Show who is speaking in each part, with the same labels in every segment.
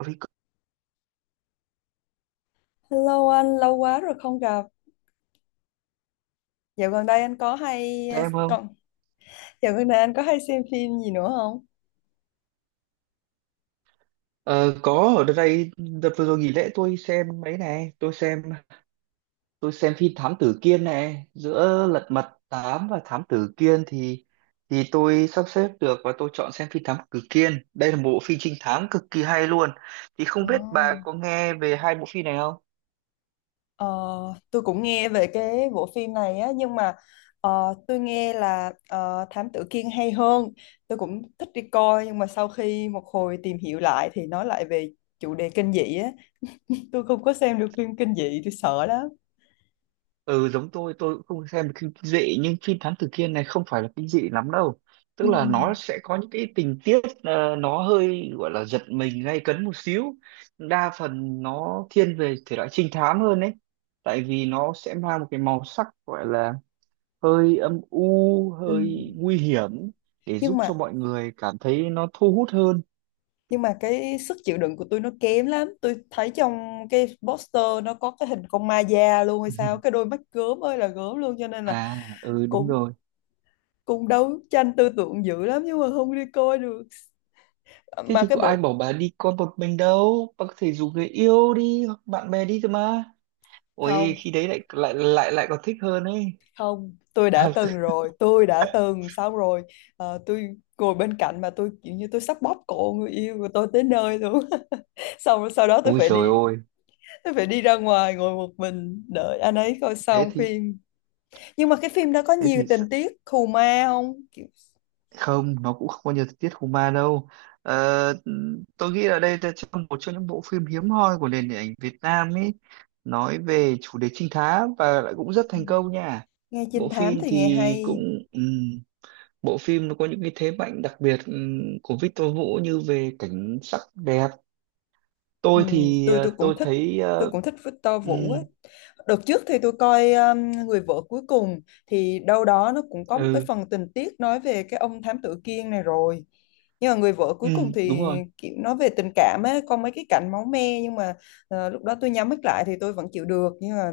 Speaker 1: Record
Speaker 2: Hello anh, lâu quá rồi không gặp. Dạo gần đây anh có hay
Speaker 1: xem không?
Speaker 2: còn dạo gần đây anh có hay xem phim gì nữa không?
Speaker 1: Ờ, có ở đây đợt vừa rồi nghỉ lễ tôi xem mấy này, tôi xem phim Thám Tử Kiên này, giữa Lật Mặt 8 và Thám Tử Kiên thì tôi sắp xếp được và tôi chọn xem phim Thám Tử Kiên. Đây là một bộ phim trinh thám cực kỳ hay luôn. Thì không
Speaker 2: Ồ.
Speaker 1: biết bà có nghe về hai bộ phim này không?
Speaker 2: Ờ, tôi cũng nghe về cái bộ phim này á nhưng mà tôi nghe là Thám Tử Kiên hay hơn. Tôi cũng thích đi coi nhưng mà sau khi một hồi tìm hiểu lại thì nói lại về chủ đề kinh dị á. Tôi không có xem được phim kinh dị, tôi sợ lắm.
Speaker 1: Ừ, giống tôi cũng không xem được kinh dị, nhưng phim Thám Tử Kiên này không phải là kinh dị lắm đâu,
Speaker 2: Ừ.
Speaker 1: tức là nó sẽ có những cái tình tiết nó hơi gọi là giật mình gay cấn một xíu, đa phần nó thiên về thể loại trinh thám hơn đấy, tại vì nó sẽ mang một cái màu sắc gọi là hơi âm u,
Speaker 2: Ừ.
Speaker 1: hơi nguy hiểm để
Speaker 2: Nhưng
Speaker 1: giúp cho
Speaker 2: mà
Speaker 1: mọi người cảm thấy nó thu hút hơn.
Speaker 2: nhưng mà cái sức chịu đựng của tôi nó kém lắm, tôi thấy trong cái poster nó có cái hình con ma da luôn hay sao, cái đôi mắt gớm ơi là gớm luôn cho nên là
Speaker 1: À, ừ, đúng
Speaker 2: cũng
Speaker 1: rồi.
Speaker 2: cũng đấu tranh tư tưởng dữ lắm nhưng mà không đi coi được,
Speaker 1: Thế
Speaker 2: mà
Speaker 1: thì
Speaker 2: cái
Speaker 1: có ai
Speaker 2: bộ
Speaker 1: bảo bà đi con một mình đâu, bà có thể rủ người yêu đi hoặc bạn bè đi cơ mà, ôi
Speaker 2: không,
Speaker 1: khi đấy lại lại lại lại còn thích hơn ấy.
Speaker 2: không, tôi đã
Speaker 1: À,
Speaker 2: từng
Speaker 1: c-
Speaker 2: rồi, tôi đã từng xong rồi. Tôi ngồi bên cạnh mà tôi kiểu như tôi sắp bóp cổ người yêu của tôi tới nơi luôn. Xong rồi sau đó tôi
Speaker 1: ôi
Speaker 2: phải
Speaker 1: trời
Speaker 2: đi
Speaker 1: ơi.
Speaker 2: tôi phải đi ra ngoài ngồi một mình đợi anh ấy coi
Speaker 1: Thế
Speaker 2: xong
Speaker 1: thì
Speaker 2: phim. Nhưng mà cái phim đó có
Speaker 1: thế
Speaker 2: nhiều
Speaker 1: thì s-
Speaker 2: tình tiết khù ma không? Kiểu...
Speaker 1: không, nó cũng không có nhiều tình tiết hùng ma đâu. Ờ, tôi nghĩ là đây là trong một trong những bộ phim hiếm hoi của nền điện ảnh Việt Nam ấy, nói về chủ đề trinh thám và lại cũng rất
Speaker 2: Ừ.
Speaker 1: thành công nha.
Speaker 2: Nghe trinh
Speaker 1: Bộ
Speaker 2: thám
Speaker 1: phim
Speaker 2: thì nghe
Speaker 1: thì
Speaker 2: hay.
Speaker 1: cũng bộ phim nó có những cái thế mạnh đặc biệt của Victor Vũ như về cảnh sắc đẹp.
Speaker 2: Ừ,
Speaker 1: Tôi thì
Speaker 2: tôi
Speaker 1: tôi
Speaker 2: cũng thích
Speaker 1: thấy
Speaker 2: tôi cũng thích Victor Vũ
Speaker 1: ừm,
Speaker 2: á. Đợt trước thì tôi coi Người vợ cuối cùng, thì đâu đó nó cũng có một cái
Speaker 1: ừ,
Speaker 2: phần tình tiết nói về cái ông thám tử Kiên này rồi. Nhưng mà Người vợ
Speaker 1: ừ,
Speaker 2: cuối cùng thì
Speaker 1: đúng rồi.
Speaker 2: kiểu nói về tình cảm ấy, có mấy cái cảnh máu me nhưng mà lúc đó tôi nhắm mắt lại thì tôi vẫn chịu được, nhưng mà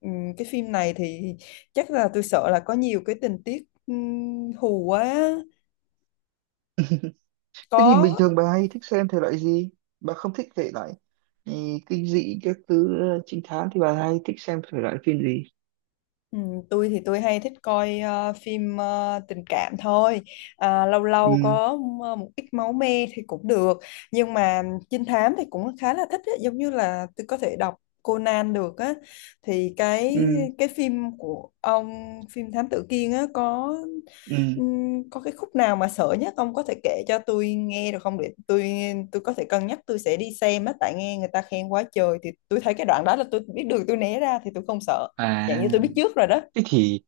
Speaker 2: cái phim này thì chắc là tôi sợ là có nhiều cái tình tiết hù quá.
Speaker 1: Thế thì bình
Speaker 2: Có.
Speaker 1: thường bà hay thích xem thể loại gì? Bà không thích thể loại, ừ, kinh dị các thứ, trinh thám thì bà hay thích xem thể loại phim gì?
Speaker 2: Ừ, tôi thì tôi hay thích coi phim tình cảm thôi. À, lâu lâu
Speaker 1: Ừ,
Speaker 2: có một ít máu me thì cũng được, nhưng mà trinh thám thì cũng khá là thích ấy. Giống như là tôi có thể đọc Conan được á, thì cái
Speaker 1: ừ,
Speaker 2: cái phim của ông phim Thám Tử Kiên á
Speaker 1: ừ.
Speaker 2: có cái khúc nào mà sợ nhất ông có thể kể cho tôi nghe được không, để tôi có thể cân nhắc, tôi sẽ đi xem á tại nghe người ta khen quá trời, thì tôi thấy cái đoạn đó là tôi biết đường tôi né ra thì tôi không sợ.
Speaker 1: À,
Speaker 2: Dạng như tôi biết trước rồi đó.
Speaker 1: thế thì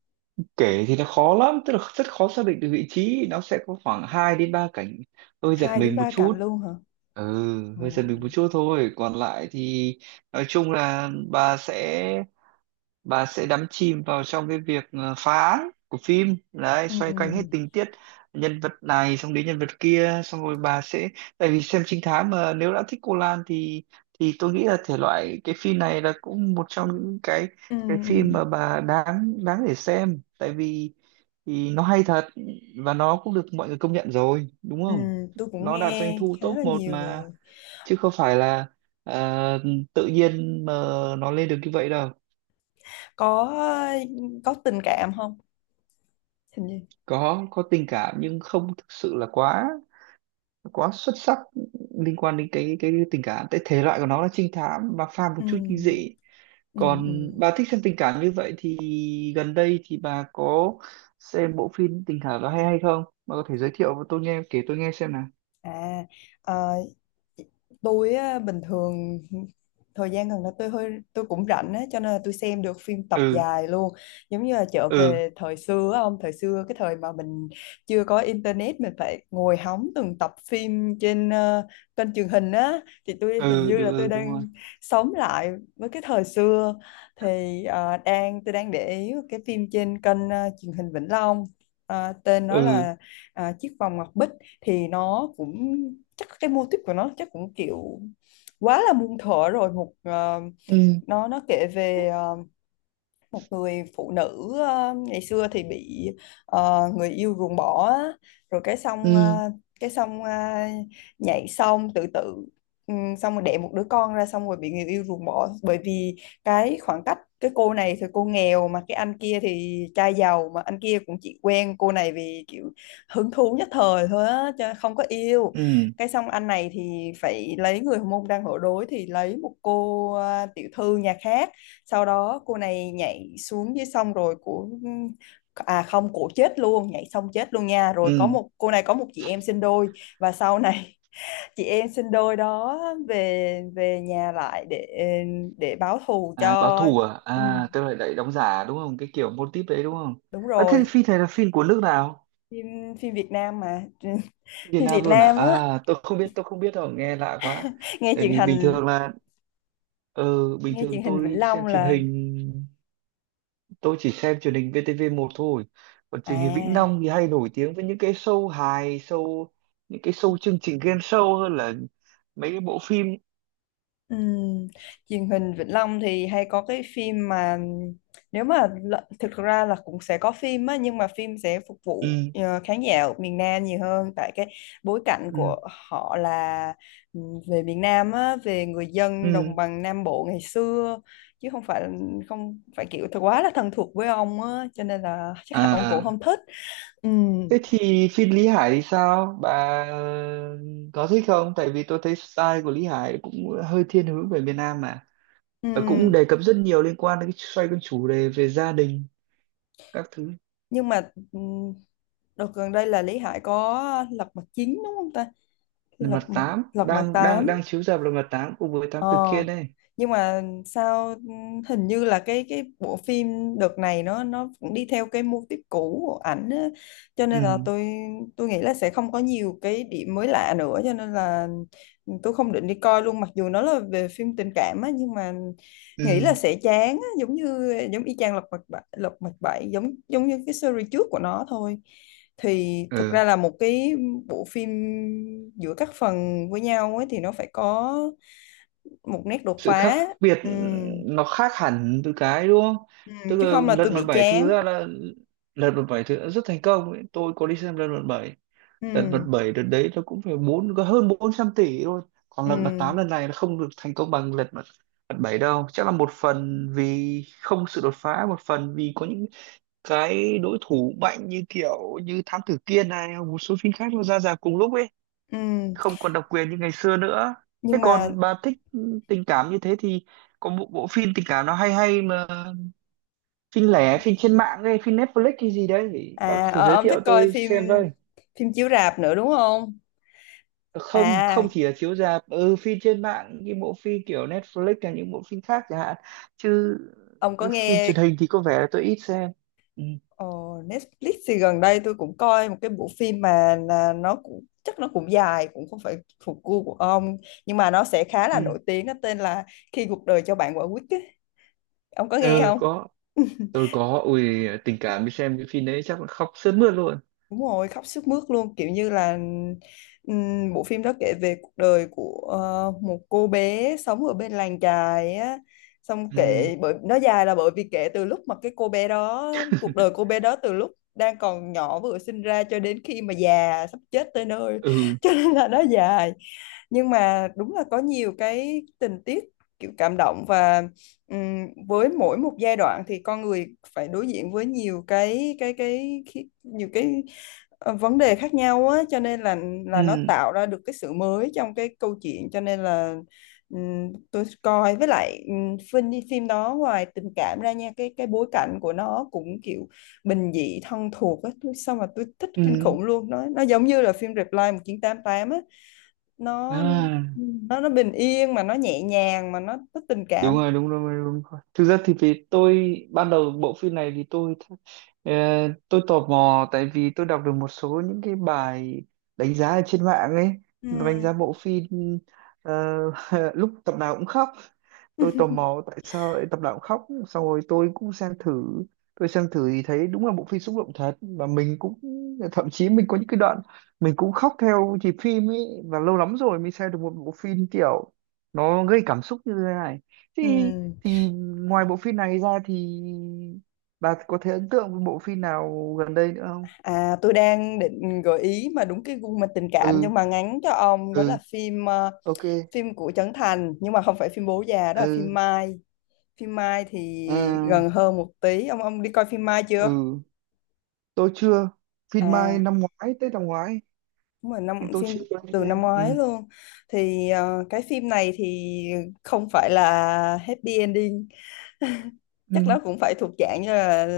Speaker 1: kể thì nó khó lắm, tức là rất khó xác định được vị trí, nó sẽ có khoảng 2 đến 3 cảnh hơi giật
Speaker 2: Hai đến
Speaker 1: mình một
Speaker 2: ba cạnh
Speaker 1: chút.
Speaker 2: luôn hả?
Speaker 1: Ừ,
Speaker 2: Ồ.
Speaker 1: hơi giật mình một chút thôi, còn lại thì nói chung là bà sẽ đắm chìm vào trong cái việc phá án của phim đấy,
Speaker 2: Ừ.
Speaker 1: xoay quanh hết tình tiết nhân vật này xong đến nhân vật kia, xong rồi bà sẽ, tại vì xem trinh thám mà nếu đã thích cô lan thì tôi nghĩ là thể loại cái phim này là cũng một trong những cái
Speaker 2: Ừ.
Speaker 1: cái phim mà
Speaker 2: Ừ.
Speaker 1: bà đáng đáng để xem, tại vì thì nó hay thật và nó cũng được mọi người công nhận rồi, đúng
Speaker 2: Ừ.
Speaker 1: không?
Speaker 2: Tôi cũng
Speaker 1: Nó đạt doanh
Speaker 2: nghe
Speaker 1: thu
Speaker 2: khá
Speaker 1: top
Speaker 2: là
Speaker 1: một
Speaker 2: nhiều
Speaker 1: mà,
Speaker 2: rồi.
Speaker 1: chứ không phải là ờ, tự nhiên mà nó lên được như vậy đâu.
Speaker 2: Có có tình cảm không? Hình như.
Speaker 1: Có tình cảm nhưng không thực sự là quá quá xuất sắc liên quan đến cái tình cảm, tại thể loại của nó là trinh thám và pha một
Speaker 2: Ừ.
Speaker 1: chút kinh dị.
Speaker 2: Ừ. Ừ.
Speaker 1: Còn bà thích xem tình cảm như vậy thì gần đây thì bà có xem bộ phim tình cảm đó hay hay không, bà có thể giới thiệu và tôi nghe kể, tôi nghe xem nào.
Speaker 2: À, ờ, tôi á, bình thường thời gian gần đây tôi cũng rảnh á cho nên là tôi xem được phim tập
Speaker 1: Ừ,
Speaker 2: dài luôn, giống như là trở
Speaker 1: ừ,
Speaker 2: về thời xưa á, ông thời xưa cái thời mà mình chưa có internet, mình phải ngồi hóng từng tập phim trên kênh truyền hình á. Thì tôi hình
Speaker 1: ừ,
Speaker 2: như là
Speaker 1: đúng,
Speaker 2: tôi
Speaker 1: ừ, đúng rồi.
Speaker 2: đang sống lại với cái thời xưa, thì ờ, đang tôi đang để ý cái phim trên kênh truyền hình Vĩnh Long. Tên nó
Speaker 1: Ừ,
Speaker 2: là Chiếc vòng ngọc bích, thì nó cũng chắc cái mô típ của nó chắc cũng kiểu quá là muôn thuở rồi, một
Speaker 1: ừ,
Speaker 2: nó kể về một người phụ nữ ngày xưa thì bị người yêu ruồng bỏ á. Rồi
Speaker 1: ừ,
Speaker 2: cái xong ờ, nhảy xong tự tử, xong rồi đẻ một đứa con ra, xong rồi bị người yêu ruồng bỏ bởi vì cái khoảng cách, cái cô này thì cô nghèo mà cái anh kia thì trai giàu, mà anh kia cũng chỉ quen cô này vì kiểu hứng thú nhất thời thôi á chứ không có yêu.
Speaker 1: ừ,
Speaker 2: Cái xong anh này thì phải lấy người hormone đang ở đối, thì lấy một cô tiểu thư nhà khác. Sau đó cô này nhảy xuống dưới sông rồi à không, cổ chết luôn, nhảy xong chết luôn nha. Rồi có
Speaker 1: ừ.
Speaker 2: một cô này có một chị em sinh đôi, và sau này chị em sinh đôi đó về về nhà lại để báo thù
Speaker 1: À, báo
Speaker 2: cho.
Speaker 1: thù à,
Speaker 2: Ừ,
Speaker 1: à tức là lại đóng giả đúng không, cái kiểu mô típ đấy đúng không?
Speaker 2: đúng
Speaker 1: À, thế
Speaker 2: rồi,
Speaker 1: phim này là phim của nước nào?
Speaker 2: phim phim Việt Nam mà.
Speaker 1: Việt
Speaker 2: Phim Việt
Speaker 1: Nam luôn à?
Speaker 2: Nam á,
Speaker 1: À, tôi không biết đâu, nghe lạ quá.
Speaker 2: nghe
Speaker 1: Tại
Speaker 2: truyền
Speaker 1: vì bình
Speaker 2: hình
Speaker 1: thường là, ờ, bình
Speaker 2: nghe
Speaker 1: thường
Speaker 2: truyền hình Vĩnh
Speaker 1: tôi xem
Speaker 2: Long
Speaker 1: truyền
Speaker 2: là.
Speaker 1: hình, tôi chỉ xem truyền hình VTV1 thôi. Còn truyền hình Vĩnh
Speaker 2: à
Speaker 1: Long thì hay nổi tiếng với những cái show hài, show, những cái show chương trình game show hơn là mấy cái bộ phim.
Speaker 2: Ừm, Truyền hình Vĩnh Long thì hay có cái phim mà nếu mà thực ra là cũng sẽ có phim á, nhưng mà phim sẽ phục vụ
Speaker 1: Ừ,
Speaker 2: khán giả ở miền Nam nhiều hơn tại cái bối cảnh của
Speaker 1: ừ,
Speaker 2: họ là về miền Nam á, về người dân đồng
Speaker 1: ừ.
Speaker 2: bằng Nam Bộ ngày xưa, chứ không phải kiểu thật quá là thân thuộc với ông á cho nên là chắc là ông cũng
Speaker 1: À,
Speaker 2: không thích. Ừm.
Speaker 1: thế thì phim Lý Hải thì sao? Bà có thích không? Tại vì tôi thấy style của Lý Hải cũng hơi thiên hướng về miền Nam mà, và cũng
Speaker 2: Ừm.
Speaker 1: đề cập rất nhiều liên quan đến cái xoay con chủ đề về gia đình các thứ.
Speaker 2: Nhưng mà đợt gần đây là Lý Hải có lật mặt 9 đúng không ta,
Speaker 1: Là
Speaker 2: lật
Speaker 1: mặt
Speaker 2: mặt
Speaker 1: tám
Speaker 2: lật mặt
Speaker 1: đang đang
Speaker 2: tám.
Speaker 1: đang chiếu rạp, là mặt tám cùng với tám
Speaker 2: Ờ,
Speaker 1: tử kiên đây.
Speaker 2: nhưng mà sao hình như là cái bộ phim đợt này nó cũng đi theo cái mô típ cũ của ảnh á. Cho
Speaker 1: Ừ,
Speaker 2: nên là tôi nghĩ là sẽ không có nhiều cái điểm mới lạ nữa, cho nên là tôi không định đi coi luôn, mặc dù nó là về phim tình cảm á nhưng mà nghĩ
Speaker 1: ừ,
Speaker 2: là sẽ chán á, giống y chang Lật Mặt Bảy. Lật Mặt Bảy giống giống như cái series trước của nó thôi. Thì thực
Speaker 1: ừ,
Speaker 2: ra là một cái bộ phim giữa các phần với nhau ấy thì nó phải có một nét đột
Speaker 1: sự
Speaker 2: phá.
Speaker 1: khác biệt,
Speaker 2: Ừm.
Speaker 1: nó khác hẳn từ cái đúng không, tức
Speaker 2: Chứ không
Speaker 1: là
Speaker 2: là
Speaker 1: lật
Speaker 2: tôi
Speaker 1: mặt
Speaker 2: bị
Speaker 1: bảy thứ
Speaker 2: chán.
Speaker 1: ra là lật mặt bảy thứ đã rất thành công ấy. Tôi có đi xem lật mặt bảy, lật mặt
Speaker 2: Ừm.
Speaker 1: bảy đợt đấy nó cũng phải bốn, có hơn 400 tỷ thôi. Còn lật mặt tám
Speaker 2: Ừm.
Speaker 1: lần này nó không được thành công bằng lật mặt mặt bảy đâu, chắc là một phần vì không sự đột phá, một phần vì có những cái đối thủ mạnh như kiểu như Thám Tử Kiên này hoặc một số phim khác nó ra rạp cùng lúc ấy,
Speaker 2: Ừm.
Speaker 1: không còn độc quyền như ngày xưa nữa. Thế
Speaker 2: Nhưng mà
Speaker 1: còn bà thích tình cảm như thế thì có một bộ phim tình cảm nó hay hay mà phim lẻ, phim trên mạng hay phim Netflix hay gì đấy, bà có thể giới
Speaker 2: ông thích
Speaker 1: thiệu
Speaker 2: coi
Speaker 1: tôi
Speaker 2: phim
Speaker 1: xem với?
Speaker 2: phim chiếu rạp nữa đúng không?
Speaker 1: Không, không
Speaker 2: à
Speaker 1: chỉ là chiếu rạp, ừ phim trên mạng như bộ phim kiểu Netflix hay những bộ phim khác chẳng hạn. Chứ
Speaker 2: ông có
Speaker 1: phim
Speaker 2: nghe
Speaker 1: truyền hình thì có vẻ là tôi ít xem. Ừ,
Speaker 2: ờ, Netflix thì gần đây tôi cũng coi một cái bộ phim, mà là nó cũng chắc nó cũng dài, cũng không phải thuộc gu của ông, nhưng mà nó sẽ khá là
Speaker 1: ừ,
Speaker 2: nổi tiếng, nó tên là Khi cuộc đời cho bạn quả quýt ấy. Ông có nghe
Speaker 1: ừ,
Speaker 2: không?
Speaker 1: có, tôi có ui, tình cảm đi xem cái phim đấy chắc là khóc sướt mướt luôn.
Speaker 2: Đúng rồi, khóc sướt mướt luôn, kiểu như là bộ phim đó kể về cuộc đời của một cô bé sống ở bên làng chài á. Xong
Speaker 1: Ừ.
Speaker 2: kể bởi nó dài là bởi vì kể từ lúc mà cái cô bé đó, cuộc đời cô bé đó từ lúc đang còn nhỏ vừa sinh ra cho đến khi mà già sắp chết tới nơi.
Speaker 1: Ừ,
Speaker 2: Cho nên là nó dài. Nhưng mà đúng là có nhiều cái tình tiết kiểu cảm động, và với mỗi một giai đoạn thì con người phải đối diện với nhiều cái vấn đề khác nhau á cho nên là nó
Speaker 1: ừ,
Speaker 2: tạo ra được cái sự mới trong cái câu chuyện, cho nên là tôi coi. Với lại phim phim đó ngoài tình cảm ra nha, cái bối cảnh của nó cũng kiểu bình dị thân thuộc á, tôi xong mà tôi thích kinh
Speaker 1: ừ,
Speaker 2: khủng luôn, nó giống như là phim Reply 1988 á, nó.
Speaker 1: à
Speaker 2: Ừ. nó bình yên mà nó nhẹ nhàng mà nó tình
Speaker 1: đúng
Speaker 2: cảm.
Speaker 1: rồi, đúng rồi, đúng rồi, thực ra thì vì tôi ban đầu bộ phim này thì tôi ờ, tôi tò mò tại vì tôi đọc được một số những cái bài đánh giá ở trên mạng ấy,
Speaker 2: Ừ.
Speaker 1: đánh giá bộ phim, ờ, lúc tập nào cũng khóc, tôi tò mò tại sao lại tập đạo khóc, xong rồi tôi cũng xem thử. Tôi xem thử thì thấy đúng là bộ phim xúc động thật và mình cũng thậm chí mình có những cái đoạn mình cũng khóc theo nhịp phim ấy, và lâu lắm rồi mới xem được một bộ phim kiểu nó gây cảm xúc như thế này,
Speaker 2: Ừ.
Speaker 1: thì thì ngoài bộ phim này ra thì bà có thể ấn tượng với bộ phim nào gần đây nữa không?
Speaker 2: À, tôi đang định gợi ý mà đúng cái gu mà tình cảm
Speaker 1: Ừ,
Speaker 2: nhưng mà ngắn cho ông, đó là
Speaker 1: ừ, ok,
Speaker 2: phim của Trấn Thành, nhưng mà không phải phim Bố già, đó là
Speaker 1: ừ.
Speaker 2: phim Mai. Phim Mai thì
Speaker 1: À,
Speaker 2: gần hơn một tí. Ông đi coi phim Mai chưa?
Speaker 1: ừ tôi chưa, phim Mai
Speaker 2: À,
Speaker 1: năm ngoái, Tết năm ngoái,
Speaker 2: đúng rồi,
Speaker 1: nhưng
Speaker 2: năm
Speaker 1: tôi
Speaker 2: phim
Speaker 1: chưa quen
Speaker 2: từ năm
Speaker 1: game.
Speaker 2: ngoái
Speaker 1: Ừ,
Speaker 2: luôn. Thì cái phim này thì không phải là happy ending,
Speaker 1: ừ,
Speaker 2: chắc nó cũng phải thuộc dạng như là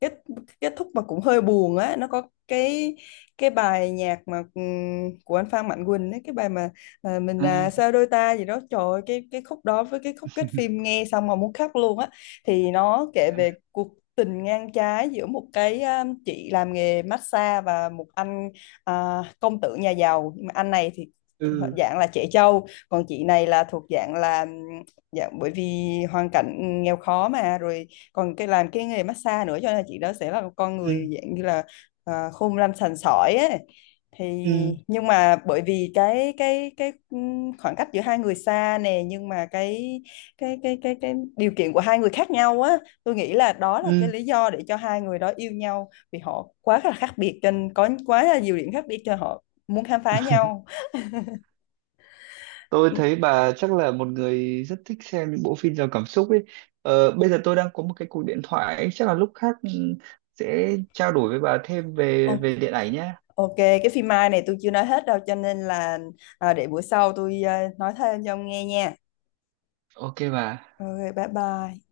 Speaker 2: kết kết thúc mà cũng hơi buồn á, nó có cái cái bài nhạc mà của anh Phan Mạnh Quỳnh ấy, cái bài mà mình,
Speaker 1: à,
Speaker 2: sao đôi ta gì đó trời ơi, cái khúc đó với cái khúc kết phim nghe xong mà muốn khóc luôn á. Thì nó kể
Speaker 1: thế
Speaker 2: về
Speaker 1: à?
Speaker 2: cuộc tình ngang trái giữa một cái chị làm nghề massage và một anh công tử nhà giàu. Nhưng mà anh này thì họ
Speaker 1: Ừ,
Speaker 2: dạng là trẻ trâu, còn chị này là thuộc dạng là Dạ, bởi vì hoàn cảnh nghèo khó mà rồi còn cái làm cái nghề massage nữa, cho nên là chị đó sẽ là một con người
Speaker 1: ừ,
Speaker 2: dạng như là khôn lanh sành sỏi ấy. Thì
Speaker 1: ừ,
Speaker 2: nhưng mà bởi vì cái khoảng cách giữa hai người xa nè, nhưng mà cái điều kiện của hai người khác nhau á, tôi nghĩ là đó là cái
Speaker 1: ừ
Speaker 2: lý do để cho hai người đó yêu nhau, vì họ quá là khác biệt cho nên có quá là nhiều điểm khác biệt cho họ muốn khám phá nhau.
Speaker 1: tôi thấy bà chắc là một người rất thích xem những bộ phim giàu cảm xúc ấy. Ờ, bây giờ tôi đang có một cái cuộc điện thoại ấy, chắc là lúc khác, ừ, sẽ trao đổi với bà thêm
Speaker 2: Ừ.
Speaker 1: về về điện ảnh nhé.
Speaker 2: OK, cái phim Mai này tôi chưa nói hết đâu cho nên là để bữa sau tôi nói thêm cho ông nghe nha.
Speaker 1: Ok bà.
Speaker 2: OK, bye bye.